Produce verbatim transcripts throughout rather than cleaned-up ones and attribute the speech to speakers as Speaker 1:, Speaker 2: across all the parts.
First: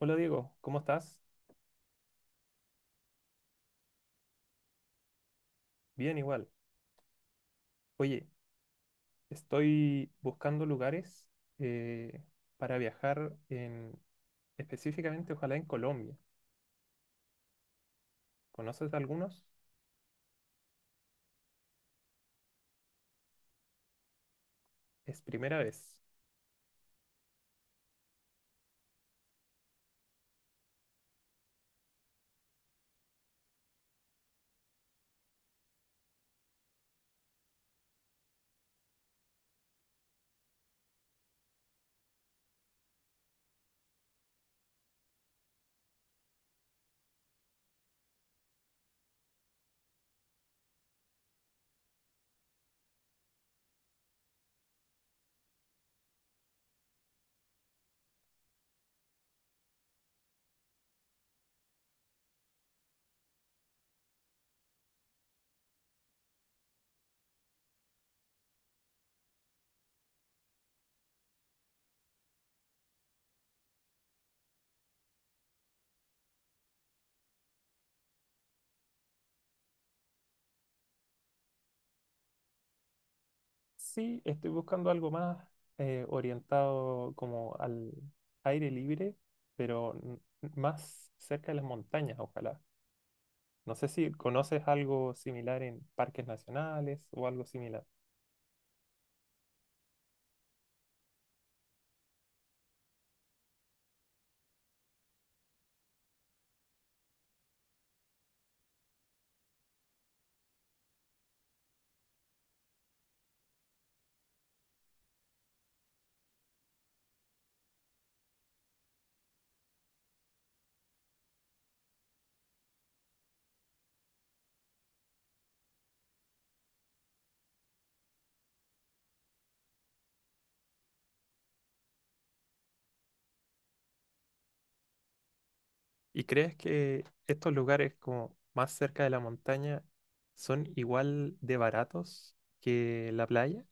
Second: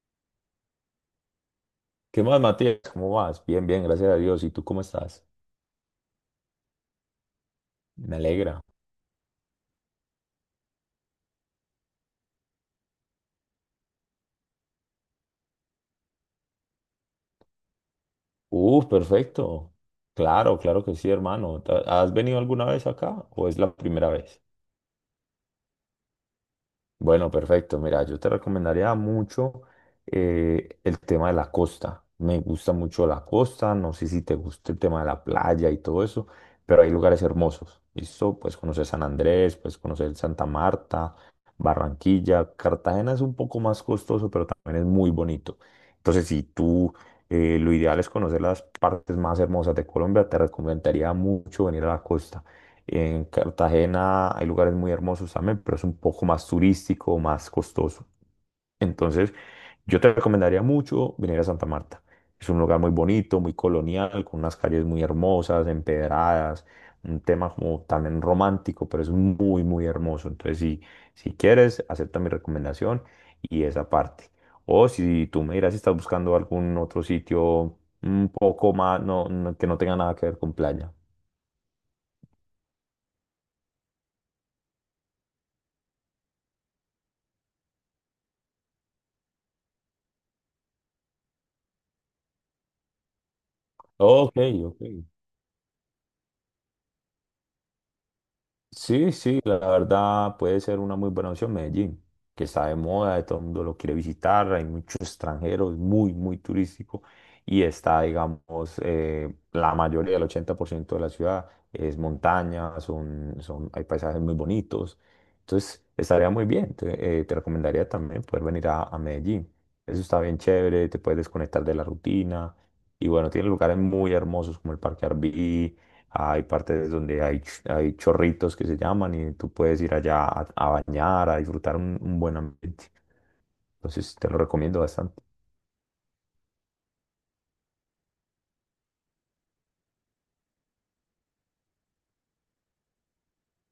Speaker 1: Hola Diego, ¿cómo estás?
Speaker 2: ¿Qué más, Matías? ¿Cómo vas? Bien, bien, gracias a Dios. ¿Y tú cómo estás?
Speaker 1: Bien igual.
Speaker 2: Me
Speaker 1: Oye,
Speaker 2: alegra.
Speaker 1: estoy buscando lugares eh, para viajar en, específicamente, ojalá en Colombia.
Speaker 2: Uh,
Speaker 1: ¿Conoces algunos?
Speaker 2: perfecto. Claro, claro que sí, hermano. Ta- ¿Has venido alguna vez acá o es la primera vez?
Speaker 1: Es primera vez.
Speaker 2: Bueno, perfecto. Mira, yo te recomendaría mucho eh, el tema de la costa. Me gusta mucho la costa, no sé si te gusta el tema de la playa y todo eso, pero hay lugares hermosos. ¿Listo? Pues conocer San Andrés, pues conocer Santa Marta, Barranquilla. Cartagena es un poco más costoso, pero también es muy bonito. Entonces, si tú eh, lo ideal es conocer las partes más hermosas de Colombia, te recomendaría mucho venir a la costa. En Cartagena hay lugares muy hermosos también, pero es un poco más turístico, más costoso. Entonces, yo te recomendaría mucho venir a Santa Marta. Es un lugar muy bonito, muy colonial, con unas calles muy hermosas, empedradas, un tema como también romántico, pero es muy, muy hermoso. Entonces, si, si quieres, acepta mi recomendación y esa parte. O si tú me dirás si estás buscando algún otro sitio un poco más, no, no- que no tenga nada que ver con playa.
Speaker 1: Sí, estoy buscando algo más eh, orientado como al aire libre, pero n- más cerca de las montañas, ojalá. No sé si
Speaker 2: Ok,
Speaker 1: conoces
Speaker 2: ok.
Speaker 1: algo similar en parques nacionales o algo similar.
Speaker 2: Sí, sí, la verdad puede ser una muy buena opción Medellín, que está de moda, de todo el mundo lo quiere visitar, hay muchos extranjeros, muy, muy turístico y está, digamos, eh, la mayoría, el ochenta por ciento de la ciudad es montaña, son, son, hay paisajes muy bonitos, entonces estaría muy bien, te, eh, te recomendaría también poder venir a, a Medellín, eso está bien chévere, te puedes desconectar de la rutina y bueno, tiene lugares muy hermosos como el Parque Arví, hay, partes donde hay, ch- hay chorritos que se llaman y tú puedes ir allá a, a bañar, a disfrutar un, un buen ambiente. Entonces te lo recomiendo bastante.
Speaker 1: ¿Y crees que estos lugares como más cerca de la montaña son igual de baratos que la playa?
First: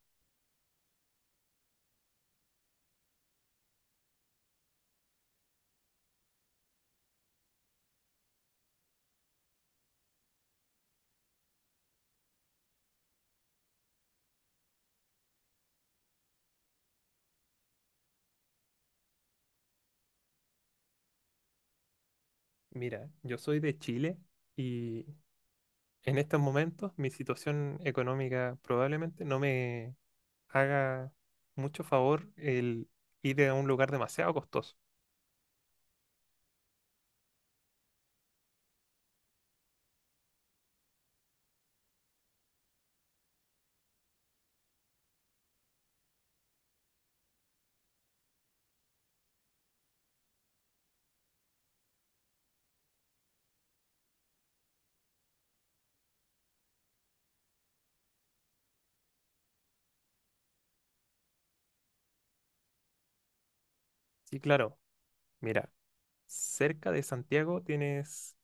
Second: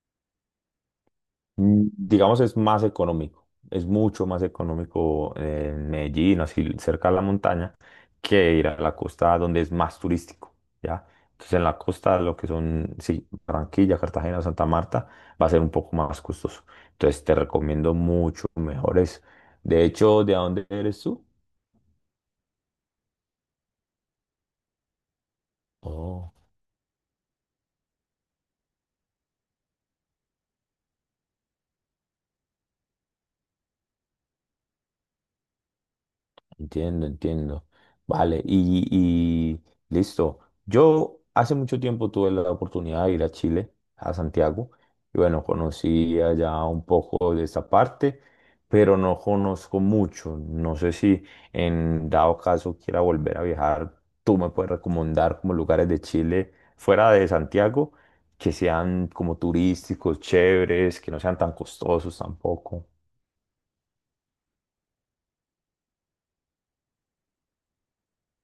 Speaker 2: Mm, Digamos es más económico, es mucho más económico en Medellín, así cerca de la montaña, que ir a la costa donde es más turístico, ¿ya? Entonces en la costa lo que son, sí, Barranquilla, Cartagena, Santa Marta, va a ser un poco más costoso. Entonces te recomiendo mucho mejores. De hecho, ¿de dónde eres tú?
Speaker 1: Mira, yo soy de Chile y en
Speaker 2: Oh.
Speaker 1: estos momentos mi situación económica probablemente no me haga mucho favor el ir a un lugar demasiado costoso.
Speaker 2: Entiendo, entiendo. Vale, y, y listo. Yo hace mucho tiempo tuve la oportunidad de ir a Chile, a Santiago, y bueno, conocí allá un poco de esa parte, pero no conozco mucho. No sé si en dado caso quiera volver a viajar, tú me puedes recomendar como lugares de Chile fuera de Santiago que sean como turísticos, chéveres, que no sean tan costosos tampoco.
Speaker 1: Sí, claro, mira, cerca de Santiago tienes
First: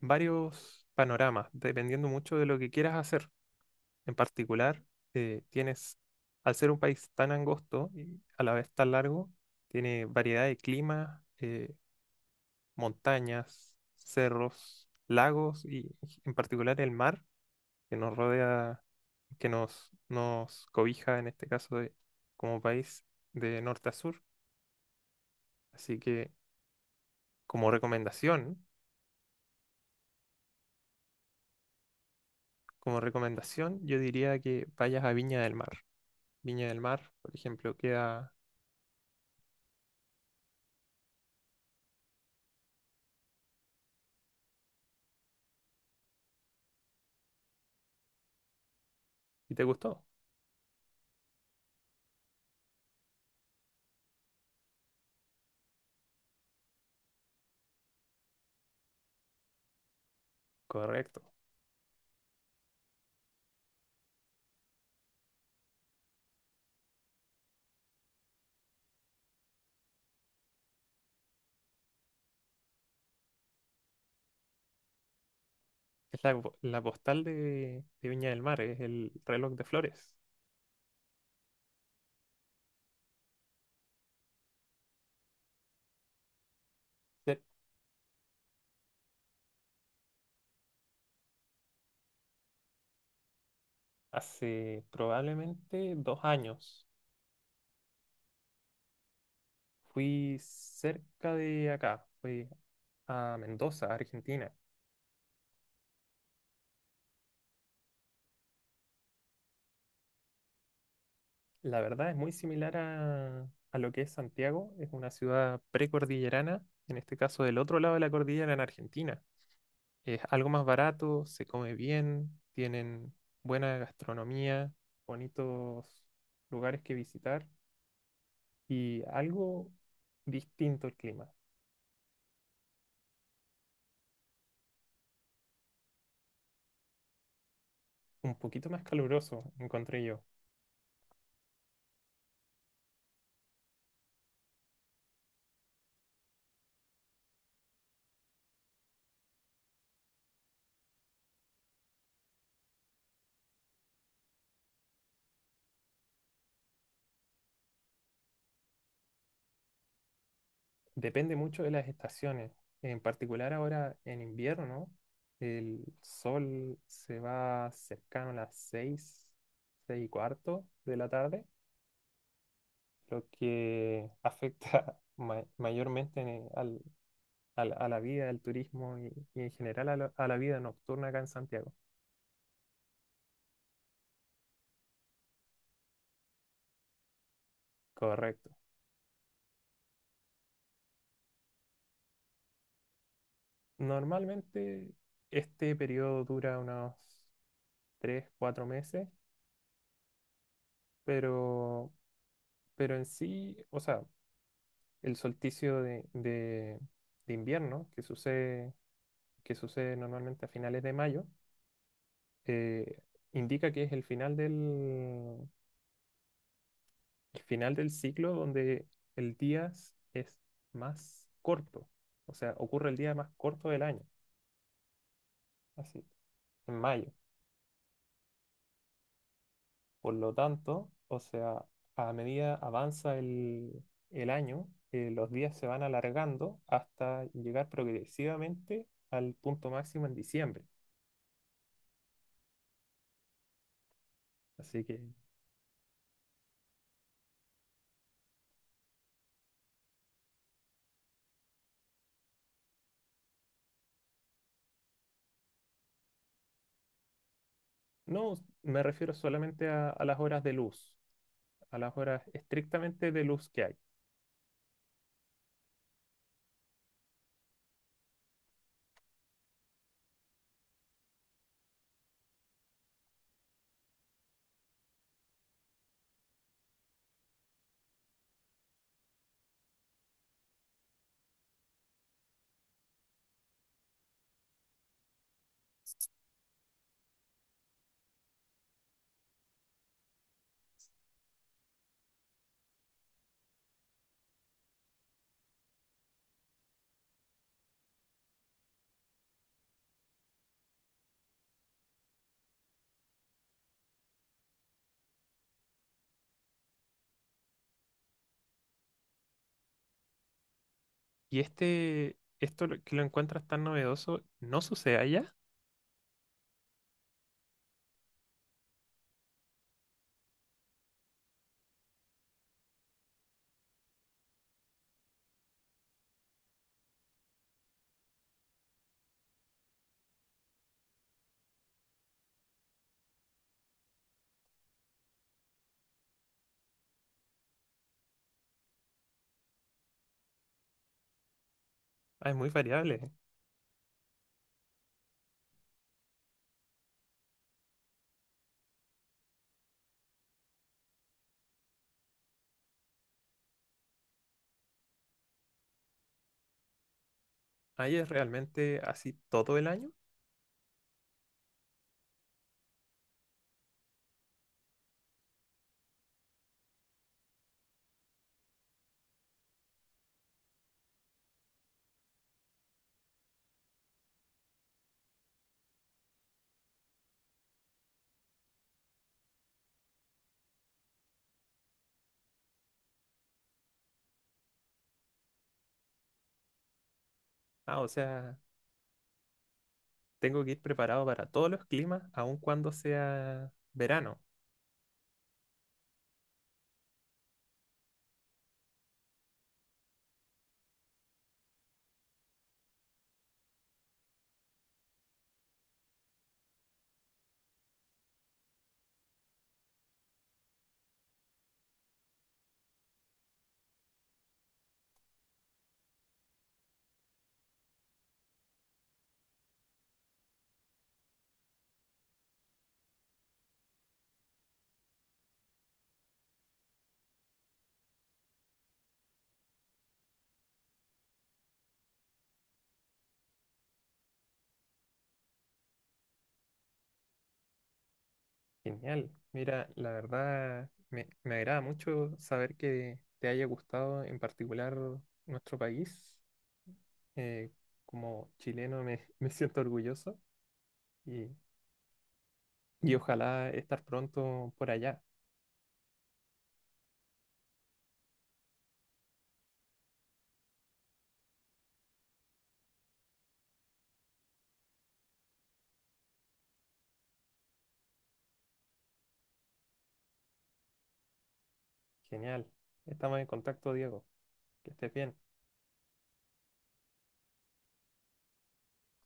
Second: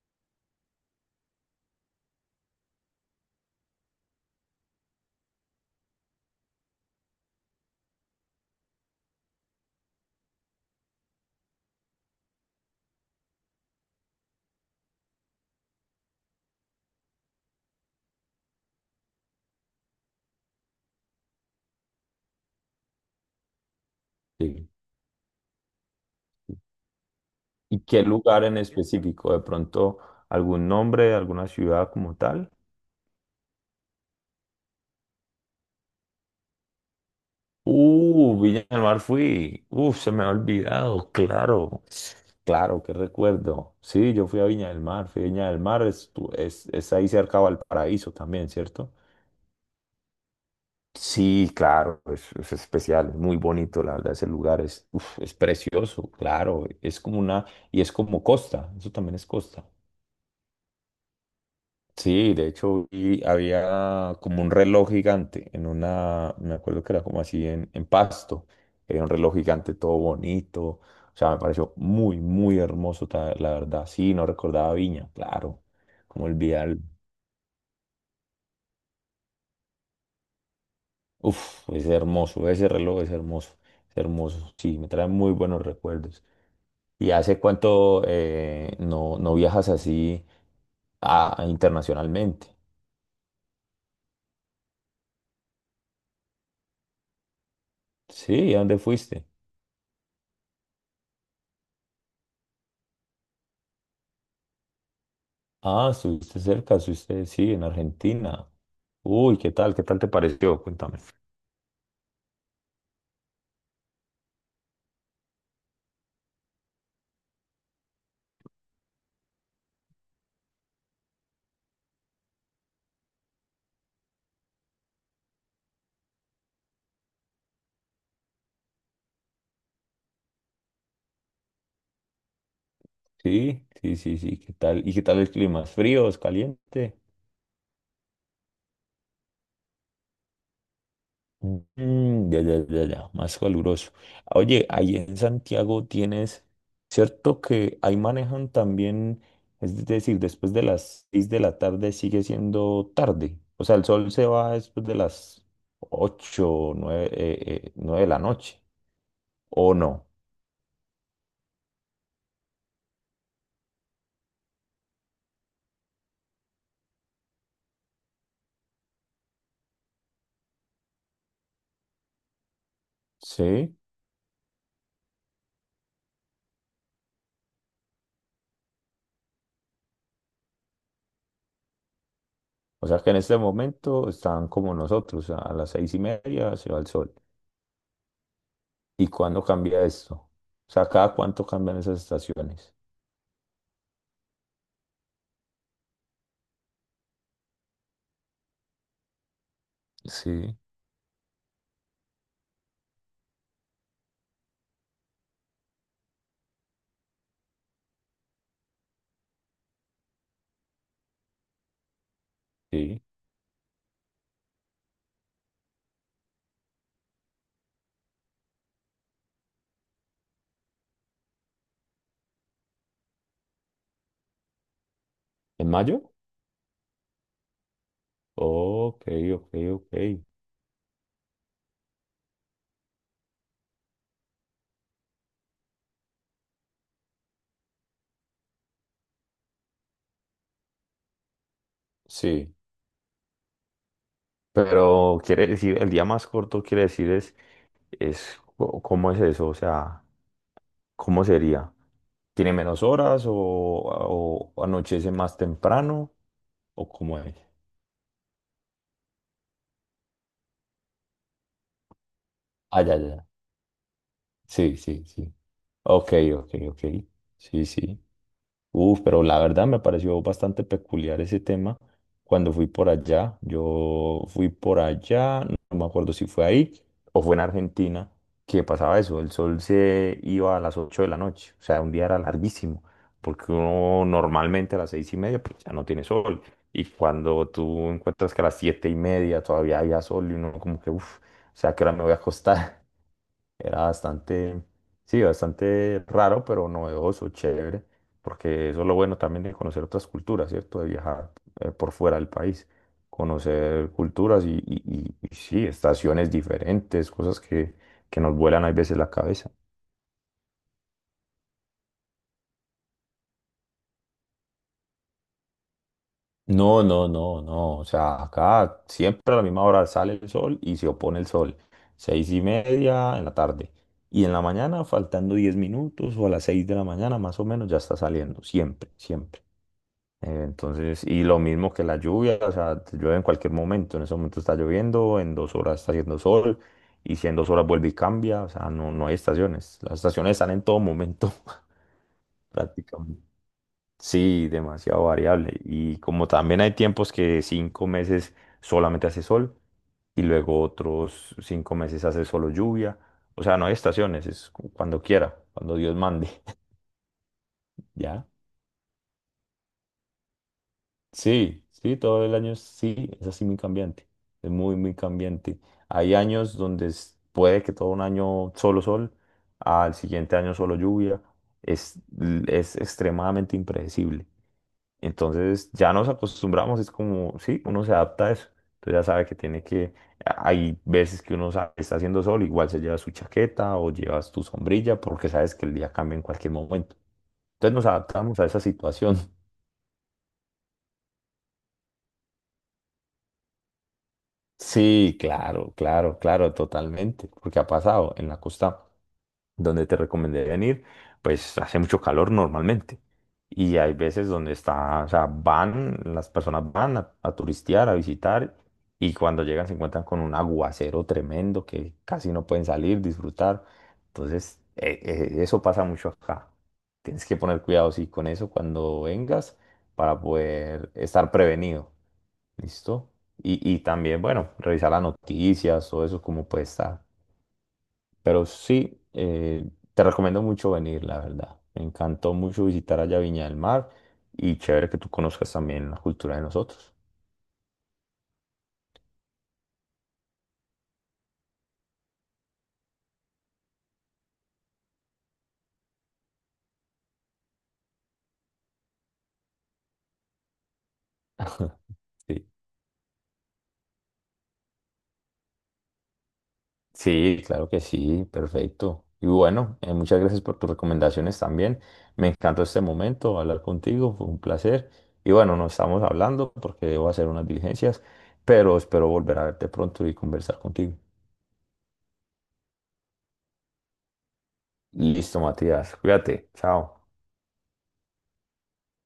Speaker 1: varios panoramas, dependiendo mucho de lo que quieras hacer. En particular, eh, tienes, al ser un país tan angosto y a la vez tan largo, tiene variedad de climas, eh, montañas, cerros, lagos y en particular el mar que nos rodea, que nos, nos cobija en este caso de- como país de norte a sur.
Speaker 2: Sí.
Speaker 1: Así que como
Speaker 2: ¿Y qué lugar en
Speaker 1: recomendación,
Speaker 2: específico? ¿De pronto algún nombre, alguna ciudad como tal?
Speaker 1: como recomendación, yo diría que vayas a Viña del Mar. Viña del Mar, por ejemplo, queda...
Speaker 2: Uh, Villa del Mar fui. Uh, se me ha olvidado, claro. Claro, qué recuerdo. Sí, yo fui a Viña del Mar. Fui a Viña del Mar, es, tu- es, es ahí cerca a Valparaíso también, ¿cierto?
Speaker 1: ¿Y te gustó?
Speaker 2: Sí, claro, es, es especial, es muy bonito, la verdad, ese lugar es, uf, es precioso, claro, es como una, y es como costa, eso también es costa.
Speaker 1: Correcto.
Speaker 2: Sí, de hecho vi- había como un reloj gigante en una, me acuerdo que era como así en, en pasto, era un reloj gigante todo bonito, o sea, me pareció muy, muy hermoso, ta- la verdad, sí, no recordaba Viña, claro,
Speaker 1: Es
Speaker 2: como el
Speaker 1: la, po-
Speaker 2: Vidal,
Speaker 1: la postal de, de Viña del Mar, es el reloj de flores.
Speaker 2: uff, es hermoso, ese reloj es hermoso, es hermoso, sí, me trae muy buenos recuerdos. ¿Y
Speaker 1: Ce-
Speaker 2: hace cuánto eh, no, no viajas así a- a internacionalmente?
Speaker 1: Hace probablemente dos años
Speaker 2: Sí, ¿a dónde fuiste?
Speaker 1: fui cerca de acá, fui a Mendoza, Argentina.
Speaker 2: Ah, estuviste cerca, estuviste, sí, en Argentina. Uy, ¿qué tal? ¿Qué tal te pareció? Cuéntame.
Speaker 1: La verdad es muy similar a, a lo que es Santiago, es una ciudad precordillerana, en este caso del otro lado de la cordillera en Argentina. Es algo más barato, se come bien, tienen buena gastronomía, bonitos lugares que visitar y algo distinto el clima,
Speaker 2: Sí, sí, sí, sí, ¿qué tal? ¿Y qué tal el clima? ¿Es frío? ¿Es caliente?
Speaker 1: un poquito más caluroso, encontré yo.
Speaker 2: Mm, ya, ya, ya, ya, más caluroso. Oye, ahí en Santiago tienes, ¿cierto que ahí manejan también, es decir, después de las seis de la tarde sigue siendo tarde? O sea, el sol se va después de las ocho, nueve, nueve de la noche, ¿o no?
Speaker 1: Depende mucho de las estaciones, en particular ahora en invierno, el sol se va cercano a las seis seis y cuarto de la tarde, lo
Speaker 2: Sí.
Speaker 1: que afecta ma- mayormente en- eh, al- al- a la vida, al turismo y, y en general a la a la vida nocturna acá en Santiago.
Speaker 2: O sea que en este momento están como nosotros, a a las seis y media se va el sol.
Speaker 1: Correcto.
Speaker 2: ¿Y cuándo cambia esto? O sea, ¿cada cuánto cambian esas estaciones?
Speaker 1: Normalmente este periodo dura unos tres, cuatro meses,
Speaker 2: Sí.
Speaker 1: pero, pero en sí, o sea, el solsticio de, de- de invierno que sucede, que sucede normalmente a finales de mayo, eh,
Speaker 2: Sí.
Speaker 1: indica que es el final del, el final del ciclo donde el día s- es más corto, o sea, ocurre el día más corto del año,
Speaker 2: ¿En
Speaker 1: así,
Speaker 2: mayo?
Speaker 1: en mayo.
Speaker 2: Ok, ok, ok.
Speaker 1: Por lo tanto, o sea, a medida avanza el, el año, eh, los días se van alargando hasta llegar progresivamente al punto máximo en diciembre.
Speaker 2: Sí.
Speaker 1: Así que
Speaker 2: Pero quiere decir, el día más corto quiere decir es, es co- ¿cómo es eso? O sea, ¿cómo sería? ¿Tiene menos horas o, o anochece más temprano? ¿O cómo es?
Speaker 1: no me refiero solamente a, a las horas de luz, a las horas
Speaker 2: Ah, ya, ya.
Speaker 1: estrictamente de
Speaker 2: ya.
Speaker 1: luz que hay.
Speaker 2: Sí, sí, sí. Ok, ok, ok. Sí, sí. Uf, pero la verdad me pareció bastante peculiar ese tema cuando fui por allá. Yo fui por allá, no me acuerdo si fue ahí o fue en Argentina, que pasaba eso, el sol se iba a las ocho de la noche, o sea, un día era larguísimo, porque uno normalmente a las seis y media pues ya no tiene sol, y cuando tú encuentras que a las siete y media todavía había sol y uno como que, uff, o sea, ¿a qué hora me voy a acostar? Era bastante, sí, bastante raro, pero novedoso, chévere, porque eso es lo bueno también de conocer otras culturas, ¿cierto? De viajar eh, por fuera del país, conocer culturas y, y- y- y sí, estaciones diferentes, cosas que, que nos vuelan a veces la cabeza.
Speaker 1: Y este, esto lo- que lo encuentras tan novedoso, ¿no sucede allá?
Speaker 2: No, no, no, no, o sea, acá siempre a la misma hora sale el sol y se opone el sol, seis y media en la tarde. Y en la mañana, faltando diez minutos o a las seis de la mañana, más o menos, ya está saliendo, siempre, siempre. Eh, Entonces, y lo mismo que la lluvia, o sea, te llueve en cualquier momento, en ese momento está lloviendo, en dos horas está haciendo sol, y si en dos horas vuelve y cambia, o sea, no, no hay estaciones, las estaciones están en todo momento
Speaker 1: Ah, es muy variable.
Speaker 2: prácticamente. Sí, demasiado variable. Y como también hay tiempos que cinco meses solamente hace sol y luego otros cinco meses hace solo lluvia, o sea, no hay estaciones, es cu- cuando quiera, cuando Dios mande,
Speaker 1: ¿Allá es
Speaker 2: ¿ya?
Speaker 1: realmente así todo el año?
Speaker 2: Sí, sí, todo el año sí, es así muy cambiante, es muy, muy cambiante. Hay años donde es- puede que todo un año solo sol, al siguiente año solo lluvia, es, es extremadamente impredecible. Entonces ya nos acostumbramos, es como, sí, uno se adapta a eso. Entonces ya sabe que tiene que, hay veces que uno sabe que está haciendo sol, igual se lleva su chaqueta o llevas tu sombrilla porque sabes que el día cambia en cualquier momento. Entonces
Speaker 1: Ah,
Speaker 2: nos
Speaker 1: o sea,
Speaker 2: adaptamos a esa situación.
Speaker 1: tengo que ir preparado para todos los climas, aun cuando sea verano.
Speaker 2: Sí, claro, claro, claro, totalmente, porque ha pasado en la costa donde te recomendé venir, pues hace mucho calor normalmente. Y hay veces donde está, o sea, van, las personas van a, a turistear, a visitar, y cuando llegan se encuentran con un aguacero tremendo que casi no pueden salir, disfrutar. Entonces, eh, eh, eso pasa mucho acá. Tienes que poner cuidado, sí, con eso cuando vengas para poder estar prevenido. Listo. Y, y también, bueno, revisar las noticias, todo eso, como puede estar. Pero sí, eh, te recomiendo mucho venir, la verdad. Me encantó mucho visitar allá Viña del Mar y chévere que tú conozcas también la cultura de nosotros.
Speaker 1: Genial. Mira, la verdad me, me agrada mucho saber que te haya gustado en particular nuestro país. Eh, como chileno me, me siento orgulloso y,
Speaker 2: Sí,
Speaker 1: y ojalá estar pronto por allá.
Speaker 2: sí, claro que sí, perfecto. Y bueno, eh, muchas gracias por tus recomendaciones también. Me encantó este momento hablar contigo, fue un placer. Y bueno, nos estamos hablando porque debo hacer unas diligencias, pero espero volver a verte pronto y conversar contigo.
Speaker 1: Genial. Estamos en contacto, Diego. Que estés bien.
Speaker 2: Listo, Matías. Cuídate. Chao.